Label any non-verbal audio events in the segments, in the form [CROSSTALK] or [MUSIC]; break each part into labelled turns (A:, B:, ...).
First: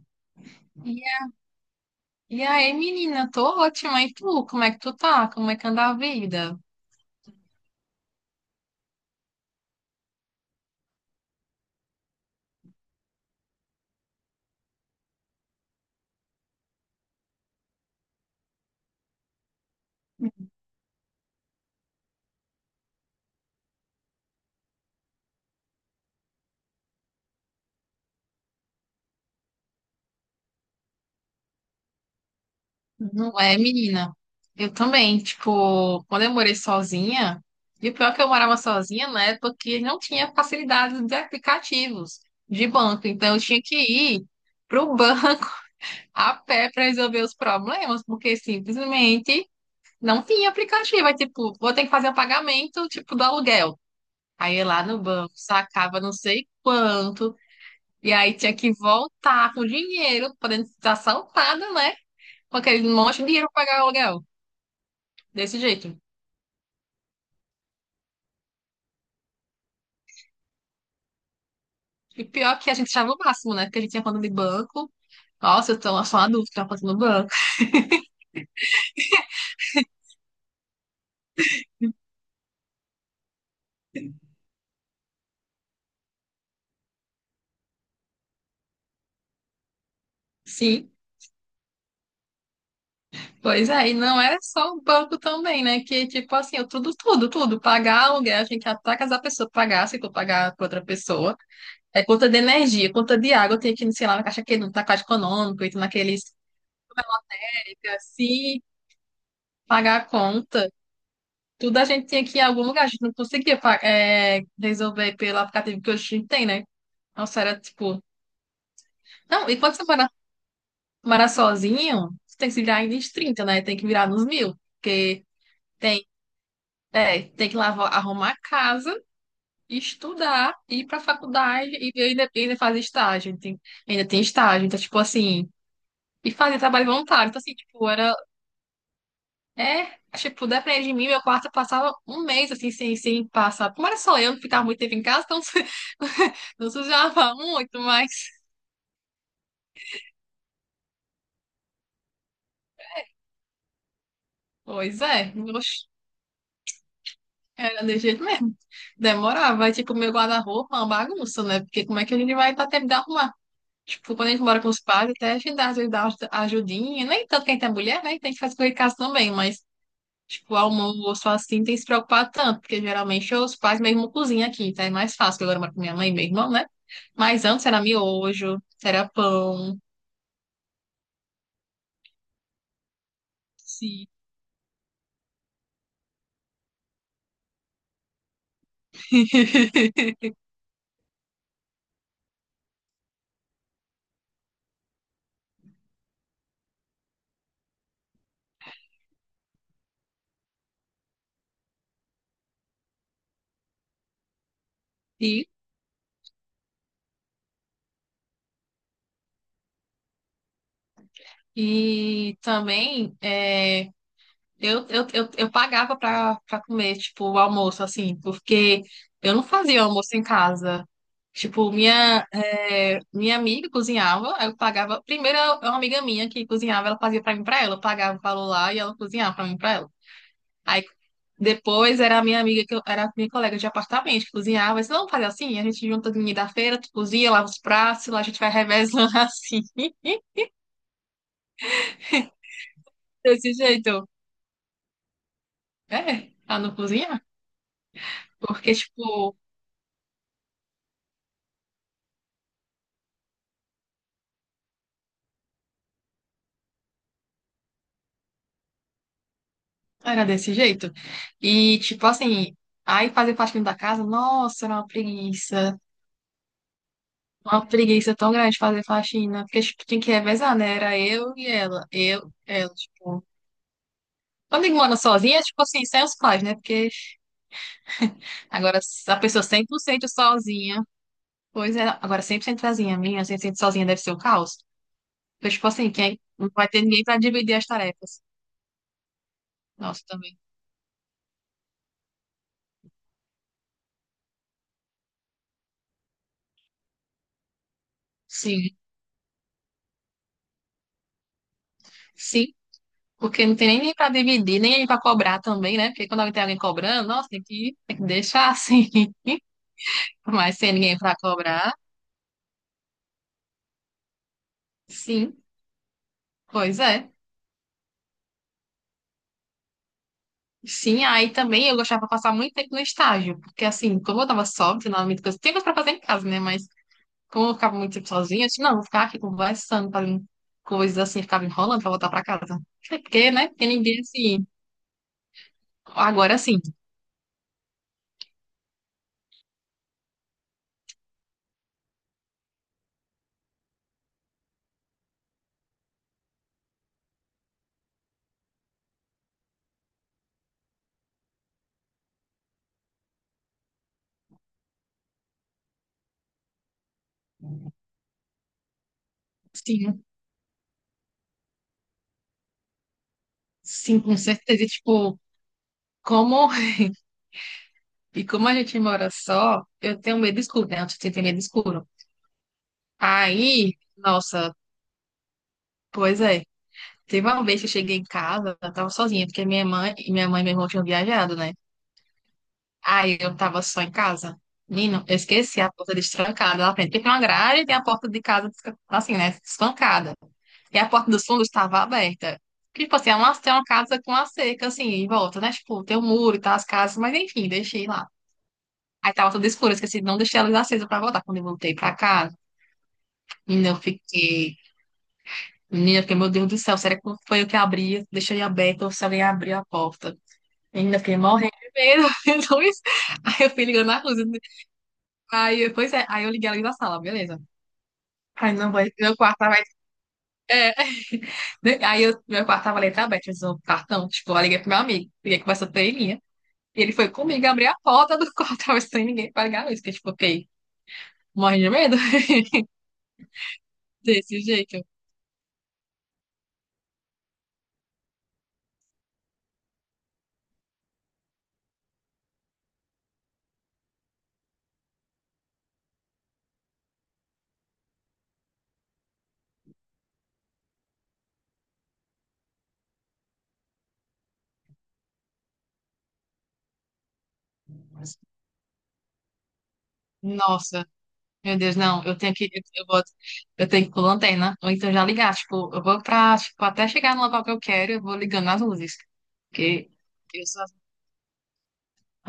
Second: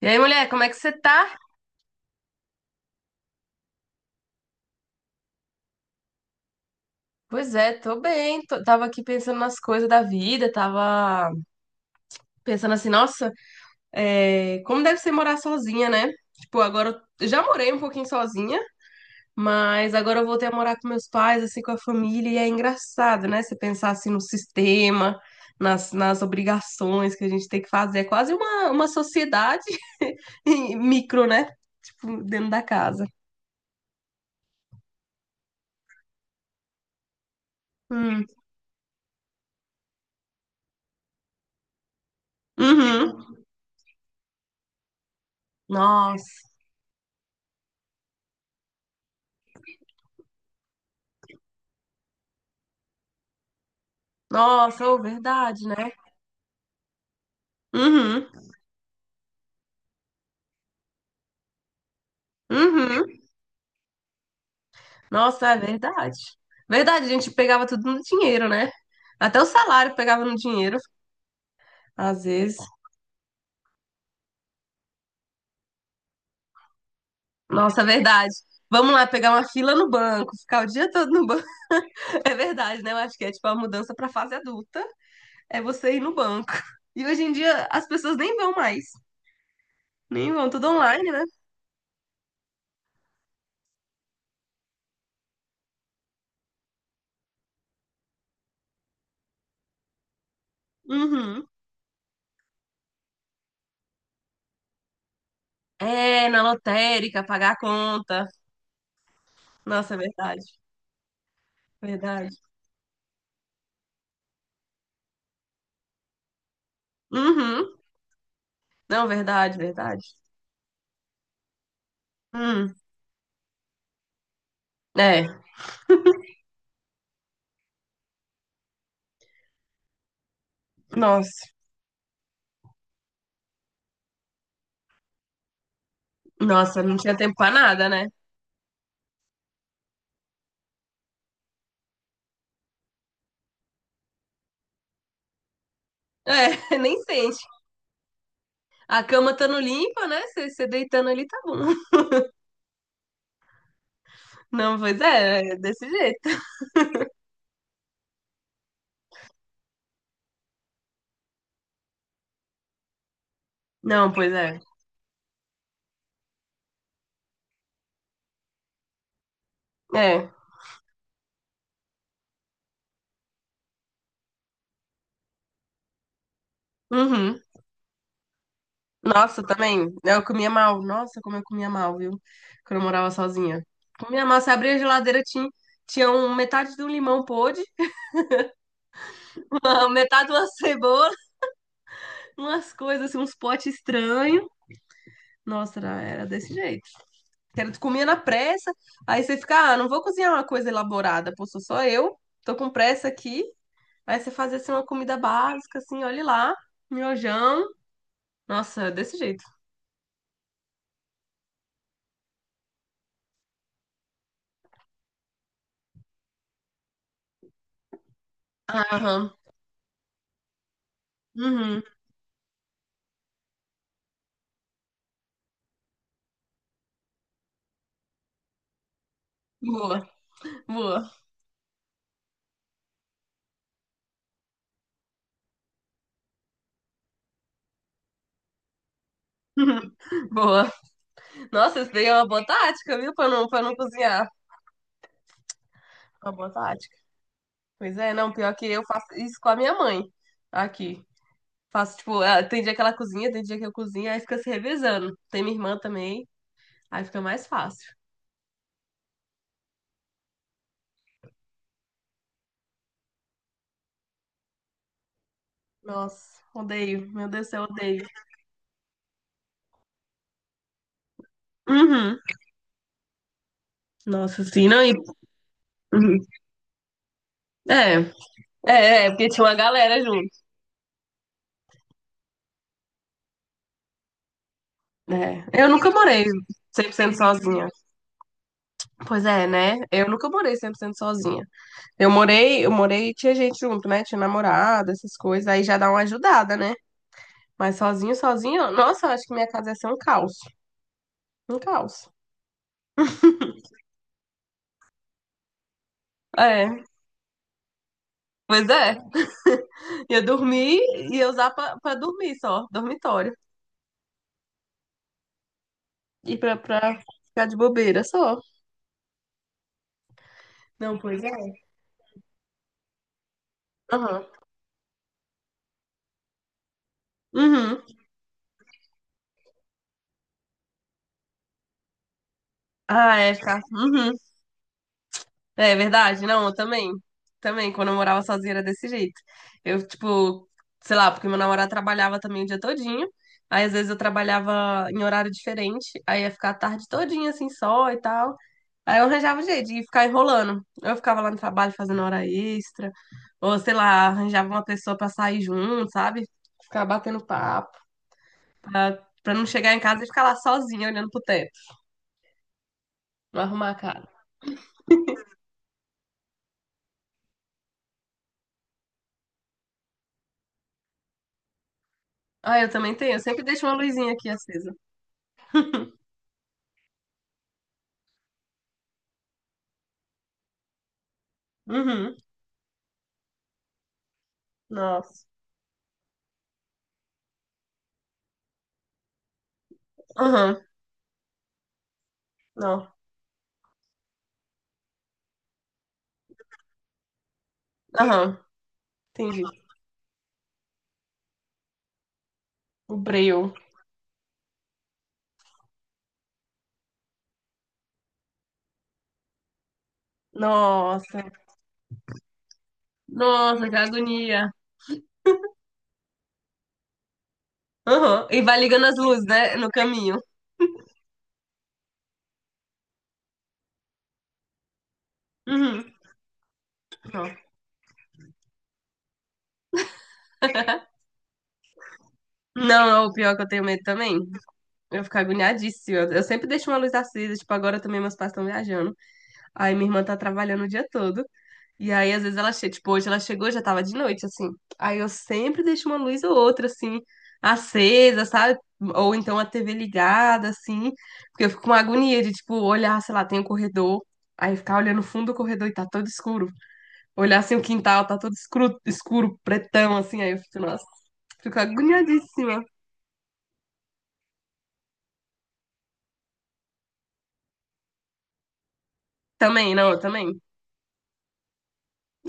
A: E aí, mulher, como é que você
B: E a-
A: tá?
B: e aí, menina, tô ótima. E tu, como é que tu tá? Como é que anda a vida?
A: Pois é, tô bem. Tava aqui pensando nas coisas da vida, tava pensando assim, nossa, é, como deve ser morar sozinha, né? Tipo, agora eu já morei um pouquinho sozinha, mas agora eu voltei a morar com meus pais, assim, com a família, e é engraçado, né? Você pensar assim no sistema, nas obrigações que a gente tem que fazer. É quase uma sociedade [LAUGHS] em micro, né? Tipo, dentro da casa.
B: Não é, menina? Eu também, tipo, quando eu morei sozinha, e o pior é que
A: Hum.
B: eu morava sozinha na época que não tinha facilidade de aplicativos de banco. Então,
A: Uhum.
B: eu tinha que ir pro banco [LAUGHS]
A: Nossa,
B: a pé para resolver os problemas, porque simplesmente não tinha aplicativo. Aí, tipo, vou ter que fazer o pagamento, tipo, do aluguel. Aí, eu ia lá
A: nossa, é
B: no banco,
A: verdade, né?
B: sacava não sei quanto. E
A: Uhum,
B: aí tinha que voltar com dinheiro, podendo estar assaltada, né? Com aquele monte
A: uhum.
B: de dinheiro pra pagar o aluguel.
A: Nossa, é
B: Desse jeito.
A: verdade. Verdade, a gente pegava tudo no dinheiro, né? Até o salário pegava no dinheiro,
B: E
A: às vezes.
B: pior que a gente achava o máximo, né? Porque a gente tinha conta de banco. Nossa, eu tô só uma dúvida, tinha conta no banco.
A: Nossa, é verdade. Vamos lá pegar uma fila no banco, ficar o dia todo no banco. [LAUGHS] É verdade, né? Eu acho que é tipo a mudança pra fase adulta, é você ir no banco. E hoje em dia as pessoas nem vão mais, nem
B: [LAUGHS]
A: vão, tudo
B: Sim.
A: online, né?
B: Pois é, e não era só o banco também, né? Que, tipo assim, eu tudo. Pagar aluguel, tinha que ir até casar a pessoa pagar, se for pagar pra outra pessoa.
A: Uhum.
B: É conta de energia, conta de água, eu tinha que ir, sei lá, na caixa que não tá caixa econômico, e naqueles
A: É, na lotérica, pagar a conta.
B: assim,
A: Nossa, é
B: pagar a
A: verdade,
B: conta. Tudo a gente tinha
A: verdade.
B: que ir em algum lugar, a gente não conseguia resolver pelo aplicativo que hoje a gente tem, né? Nossa, era
A: Uhum.
B: tipo.
A: Não,
B: Não, e
A: verdade,
B: quando você
A: verdade.
B: mora sozinho, você tem que se
A: Hum.
B: virar ainda nos trinta, né? Tem que virar nos mil. Porque
A: É.
B: tem, tem que lavar, arrumar a casa, estudar, ir pra
A: Nossa,
B: faculdade e ainda fazer estágio. Tem, ainda tem estágio. Então, tipo assim, e fazer
A: nossa,
B: trabalho
A: não tinha
B: voluntário.
A: tempo
B: Então,
A: pra
B: assim,
A: nada,
B: tipo,
A: né?
B: era. É, tipo, depende de mim, meu quarto eu passava um mês assim, sem passar. Como era só eu, não ficava muito tempo em casa, então
A: É,
B: [LAUGHS] não
A: [LAUGHS] nem
B: sujava
A: sente.
B: muito, mas.
A: A cama estando limpa, né? Você deitando ali tá bom. [LAUGHS] Não, pois
B: Pois é,
A: é, é
B: oxe,
A: desse jeito.
B: era de jeito mesmo. Demorava, aí, tipo, meu guarda-roupa é uma bagunça, né? Porque como é que a gente vai dar tempo de arrumar?
A: Não,
B: Tipo, quando a
A: pois
B: gente
A: é.
B: mora com os pais, até a gente dá, às vezes dá uma ajudinha, nem tanto quem tem mulher, né? Tem que fazer coisa em casa também, mas.
A: É.
B: Tipo, almoço assim, tem que se preocupar tanto, porque geralmente os pais mesmo cozinham aqui, tá, é mais fácil, que agora eu moro com minha mãe e meu irmão, né?
A: Uhum.
B: Mas antes era miojo, era
A: Nossa,
B: pão,
A: também. Eu comia mal. Nossa, como eu comia mal, viu? Quando eu morava sozinha.
B: sim.
A: Comia mal, você abria a geladeira, tinha um, metade de um limão podre, [LAUGHS]
B: [LAUGHS]
A: metade de uma cebola, umas coisas, assim, uns potes estranhos. Nossa, era desse jeito. Comer na pressa, aí você fica, ah, não vou cozinhar uma coisa elaborada, pô, sou só eu, tô com pressa aqui. Aí você faz assim uma comida
B: E,
A: básica, assim, olha lá, miojão. Nossa, desse jeito.
B: e também é, eu pagava pra comer, tipo, o almoço, assim, porque
A: Aham.
B: eu não fazia almoço em casa. Tipo,
A: Uhum.
B: minha, é, minha amiga cozinhava, aí eu pagava. Primeiro, uma amiga minha que cozinhava, ela fazia pra mim, e pra ela. Eu pagava o valor lá e ela cozinhava pra mim, e pra ela.
A: Boa,
B: Aí
A: boa,
B: depois era a minha amiga, que eu, era a minha colega de apartamento, que cozinhava. Eu disse, não, fazer assim, a gente junta ninguém da feira, tu cozinha, lava os pratos, lá a gente vai revezando [LAUGHS] assim.
A: boa. Nossa, isso daí é uma boa tática, viu?
B: Desse
A: Pra não
B: jeito.
A: cozinhar.
B: É,
A: Uma boa
B: pra não
A: tática.
B: cozinhar.
A: Pois é, não, pior que
B: Porque,
A: eu faço
B: tipo,
A: isso com a minha mãe aqui. Faço, tipo, ah, tem dia que ela cozinha, tem dia que eu cozinho, aí fica se revezando. Tem minha irmã também, aí fica mais fácil.
B: era desse jeito. E, tipo assim, aí fazer faxina da casa, nossa, era uma preguiça.
A: Nossa, odeio. Meu Deus do céu,
B: Uma
A: odeio.
B: preguiça tão grande fazer faxina. Porque, tipo, tinha que revezar, né? Era eu e ela.
A: Uhum.
B: Eu, ela, tipo.
A: Nossa,
B: Quando
A: sim,
B: eu
A: não.
B: moro sozinha, tipo assim, sem os
A: Uhum.
B: pais, né? Porque.
A: É,
B: Agora,
A: é, é,
B: se a
A: porque
B: pessoa
A: tinha uma
B: cem por
A: galera
B: cento
A: junto.
B: sozinha, pois é, agora 100% sozinha, minha, 100% sozinha deve ser o caos. Porque,
A: É.
B: tipo
A: Eu
B: assim,
A: nunca
B: quem
A: morei
B: não vai ter
A: cem por
B: ninguém
A: cento
B: para dividir as
A: sozinha.
B: tarefas.
A: Pois é, né?
B: Nossa,
A: Eu nunca
B: também.
A: morei 100% sozinha. Eu morei e tinha gente junto, né? Tinha namorada, essas coisas. Aí já dá uma ajudada, né? Mas sozinho, sozinho,
B: Sim,
A: nossa, eu acho que minha casa ia ser um caos. Um caos.
B: sim, porque não tem nem ninguém para dividir, nem ninguém para cobrar também, né? Porque quando alguém tem alguém
A: É,
B: cobrando, nossa, tem que deixar
A: pois é.
B: assim.
A: Ia
B: [LAUGHS] Mas sem
A: dormir
B: ninguém para
A: e ia usar
B: cobrar,
A: pra dormir só, dormitório.
B: sim,
A: E pra,
B: pois
A: pra
B: é.
A: ficar de bobeira só. Não,
B: Sim,
A: pois
B: aí
A: é.
B: também eu gostava de passar muito tempo no estágio, porque assim, como
A: Aham.
B: eu tava só, não tinha coisas para fazer em casa, né? Mas como eu ficava
A: Uhum.
B: muito tempo sozinha, eu disse, não, vou ficar aqui conversando, fazendo coisas assim, ficava enrolando pra voltar pra casa. Até
A: Ah,
B: porque,
A: é,
B: né?
A: tá.
B: Porque ninguém,
A: Uhum.
B: assim,
A: É verdade,
B: agora
A: não, eu
B: sim,
A: também. Também, quando eu morava sozinha era desse jeito. Eu, tipo, sei lá, porque meu namorado trabalhava também o dia todinho. Aí, às vezes, eu trabalhava em horário diferente. Aí, ia ficar a tarde todinha, assim, só e tal. Aí, eu arranjava um jeito de ficar enrolando. Eu ficava lá no trabalho fazendo hora extra. Ou, sei lá, arranjava uma pessoa pra sair junto, sabe? Ficar batendo papo. Pra não chegar em casa
B: sim,
A: e ficar lá sozinha, olhando pro teto. Não arrumar a
B: sim,
A: casa.
B: com certeza. E, tipo, como, [LAUGHS] e como a gente mora só, eu tenho medo escuro, né? Eu tenho medo escuro.
A: Ah, eu também tenho. Eu sempre deixo uma
B: Aí,
A: luzinha aqui
B: nossa,
A: acesa.
B: pois é. Teve uma vez que eu cheguei em casa, eu tava sozinha, porque minha mãe e meu irmão tinham viajado, né?
A: Uhum.
B: Aí eu tava só em casa. Menino, eu
A: Nossa.
B: esqueci a porta destrancada lá frente. Porque tem uma grade e tem a porta de casa, assim, né? Espancada.
A: Aham.
B: E a porta dos fundos estava aberta. Porque,
A: Não.
B: tipo assim, é uma, tem uma casa com a cerca, assim, em volta, né? Tipo, tem um muro e tal, as casas, mas enfim, deixei lá.
A: Aham.
B: Aí tava
A: Entendi.
B: tudo escuro, eu esqueci, não deixei a luz acesa pra voltar. Quando eu voltei pra casa,
A: O breu.
B: menina, eu fiquei. Menina, eu fiquei, meu Deus do céu, será que foi eu que abri? Deixei aberta ou se alguém abriu a porta? Menina, eu fiquei
A: Nossa.
B: morrendo de medo. [LAUGHS] Aí eu fui
A: Nossa, que
B: ligando a luz.
A: agonia.
B: Aí, pois é, aí eu liguei ela ali da sala, beleza.
A: Aham. E
B: Aí
A: vai
B: não
A: ligando
B: vai,
A: as
B: meu
A: luzes,
B: quarto
A: né?
B: tava.
A: No caminho.
B: Aí eu, meu quarto tava letra aberta, precisou um cartão. Tipo, eu liguei pro meu amigo, liguei que conversou com
A: Uhum.
B: ele, né? E ele foi
A: Não.
B: comigo abrir a porta do quarto, [LAUGHS] tava sem ninguém pra ligar a luz, porque, tipo, ok, morre de medo
A: Não, não, o pior é que eu tenho
B: [LAUGHS]
A: medo também.
B: desse jeito.
A: Eu fico agoniadíssima. Eu sempre deixo uma luz acesa. Tipo, agora também meus pais estão viajando. Aí minha irmã tá trabalhando o dia todo. E aí, às vezes, ela chega, tipo, hoje ela chegou, já tava de noite, assim. Aí eu sempre deixo uma luz ou outra, assim, acesa, sabe? Ou então a TV ligada, assim. Porque eu fico com uma agonia de, tipo, olhar, sei lá, tem um corredor. Aí ficar olhando o fundo do corredor e tá todo escuro. Olhar assim o quintal, tá todo escuro, escuro, pretão, assim. Aí eu fico, nossa,
B: Nossa, meu
A: fico
B: Deus, não, eu tenho que, eu,
A: agoniadíssima.
B: eu vou, eu tenho que ir com lanterna, ou então já ligar, tipo, eu vou pra, tipo, até chegar no local que eu quero, eu vou ligando as luzes,
A: Também, não,
B: porque
A: eu também.
B: eu sou,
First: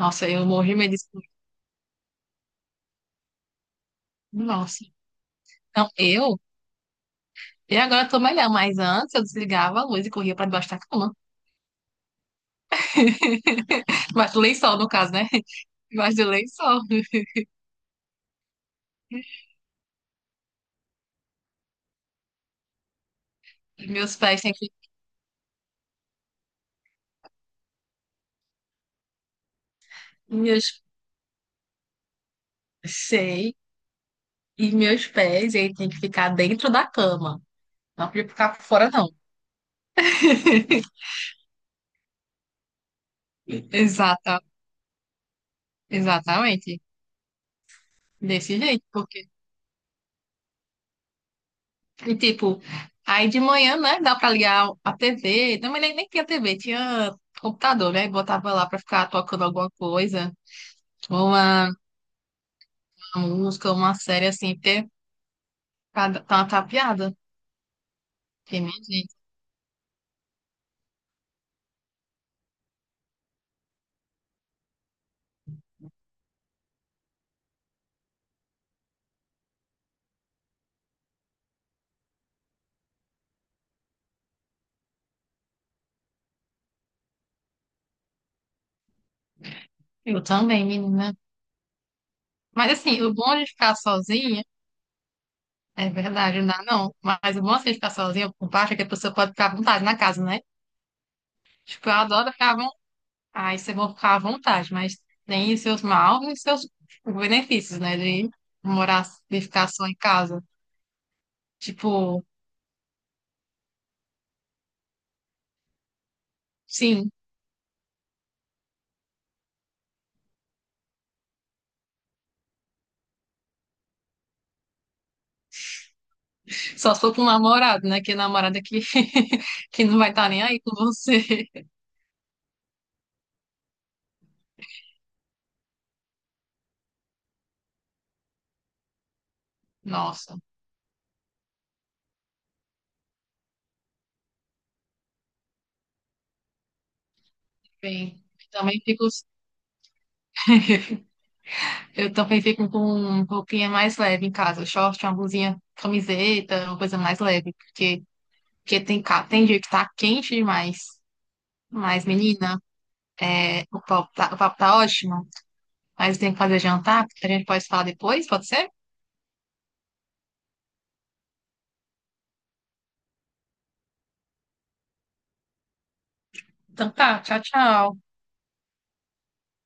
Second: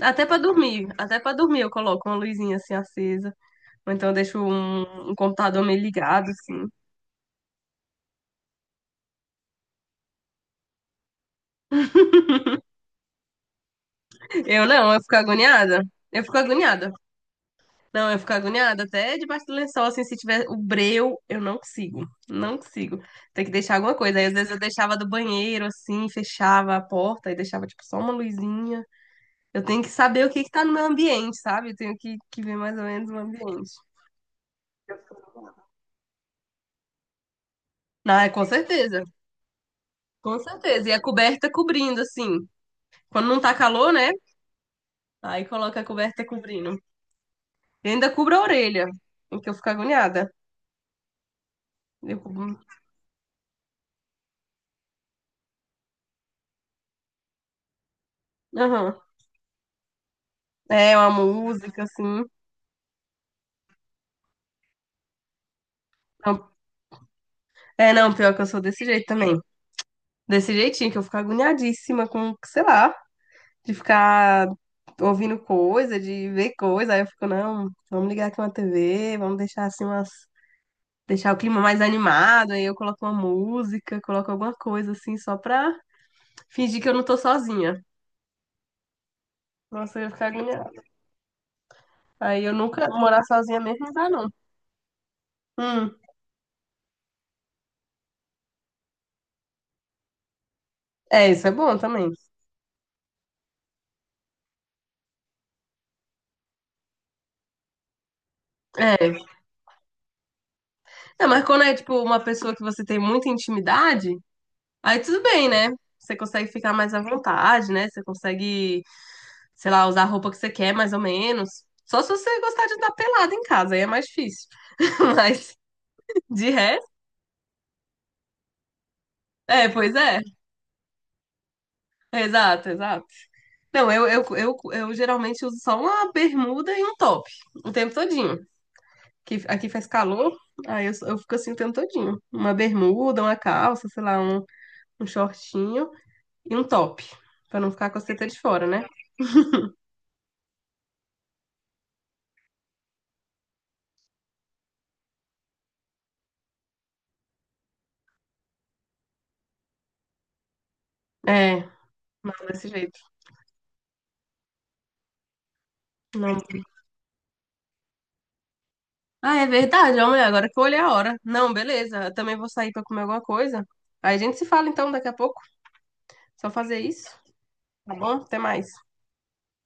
B: eu morri de medo disso.
A: Até pra dormir eu coloco uma luzinha assim acesa. Ou então eu deixo
B: Nossa,
A: um computador meio
B: não,
A: ligado,
B: eu.
A: assim.
B: E agora eu tô melhor, mas antes eu desligava a luz e corria pra debaixo da cama. [LAUGHS] Debaixo do
A: Eu
B: lençol, no
A: não, eu
B: caso,
A: fico
B: né? [LAUGHS]
A: agoniada.
B: Debaixo
A: Eu
B: do
A: fico
B: lençol.
A: agoniada. Não, eu fico agoniada até debaixo do lençol, assim, se tiver o breu, eu não consigo. Não consigo. Tem que deixar alguma
B: Meus
A: coisa. Aí, às
B: pés
A: vezes,
B: têm
A: eu
B: que.
A: deixava do banheiro, assim, fechava a porta e deixava, tipo, só uma luzinha. Eu tenho que saber o que que tá no
B: Meus.
A: meu ambiente, sabe? Eu tenho que, ver mais ou menos o
B: Sei.
A: ambiente.
B: E meus pés, ele tem que ficar dentro da cama. Não
A: Não,
B: podia
A: é com
B: ficar fora,
A: certeza.
B: não.
A: Com certeza. E a
B: [LAUGHS]
A: coberta cobrindo, assim. Quando não tá calor, né?
B: Exata,
A: Aí coloca a coberta cobrindo.
B: exatamente.
A: E ainda cubra a
B: Desse jeito,
A: orelha,
B: porque,
A: em que eu fico agoniada.
B: e,
A: Eu cubro.
B: tipo, aí de manhã, né, dá pra ligar a TV. Não, mas nem tinha TV, tinha computador, né? Botava lá pra
A: Aham.
B: ficar tocando alguma coisa,
A: É uma
B: uma,
A: música, assim.
B: uma música, uma série assim, porque. Tá
A: Não,
B: tapeada?
A: é, não, pior que eu sou
B: Que minha
A: desse jeito
B: gente.
A: também. Desse jeitinho, que eu fico agoniadíssima com, sei lá, de ficar ouvindo coisa, de ver coisa. Aí eu fico, não, vamos ligar aqui uma TV, vamos deixar assim umas. Deixar o clima mais animado, aí eu coloco uma música, coloco alguma coisa assim, só pra fingir que eu não tô sozinha. Nossa, eu ia
B: Eu
A: ficar
B: também,
A: agoniada.
B: menina.
A: Aí eu
B: Mas
A: nunca
B: assim, o
A: morar
B: bom de
A: sozinha
B: ficar
A: mesmo não dá, não.
B: sozinha, é
A: Hum,
B: verdade, não dá não. Mas o bom assim, de ficar sozinha, por baixo, é que a pessoa pode ficar à vontade na casa, né?
A: é, isso é bom
B: Tipo, eu
A: também.
B: adoro ficar à vontade. Aí você vai ficar à vontade, mas tem os seus maus e os seus benefícios, né? De morar,
A: É.
B: de ficar só em casa.
A: É, mas quando é tipo uma
B: Tipo,
A: pessoa que você tem muita intimidade, aí tudo bem, né? Você consegue ficar mais à
B: sim,
A: vontade, né? Você consegue, sei lá, usar a roupa que você quer, mais ou menos. Só se você gostar de andar pelado em casa, aí é mais difícil. [LAUGHS] Mas de resto,
B: só se for com um namorado, né? Que namorada que, [LAUGHS]
A: é,
B: que
A: pois
B: não vai
A: é.
B: estar nem aí com você.
A: Exato, exato. Não, eu geralmente uso só uma bermuda e um top o tempo todinho. Que aqui faz calor,
B: Nossa,
A: aí eu fico assim o tempo todinho. Uma bermuda, uma calça, sei lá, um shortinho e um top. Pra não ficar com a
B: bem,
A: seta de fora,
B: também
A: né?
B: fico. [LAUGHS] Eu também fico com roupinha mais leve em casa, short, uma blusinha, camiseta, uma coisa mais leve, porque, porque tem, tem dia que tá quente demais.
A: É,
B: Mas,
A: não,
B: menina,
A: desse jeito.
B: é, o papo tá ótimo, mas tem
A: Não.
B: que fazer jantar, porque a gente pode falar depois, pode ser?
A: Ah, é verdade, homem, agora que eu olhei a hora. Não, beleza, eu também vou sair pra comer alguma coisa. Aí a gente se fala então daqui a pouco. Só fazer
B: Então
A: isso,
B: tá, tchau,
A: tá
B: tchau.
A: bom? Até mais.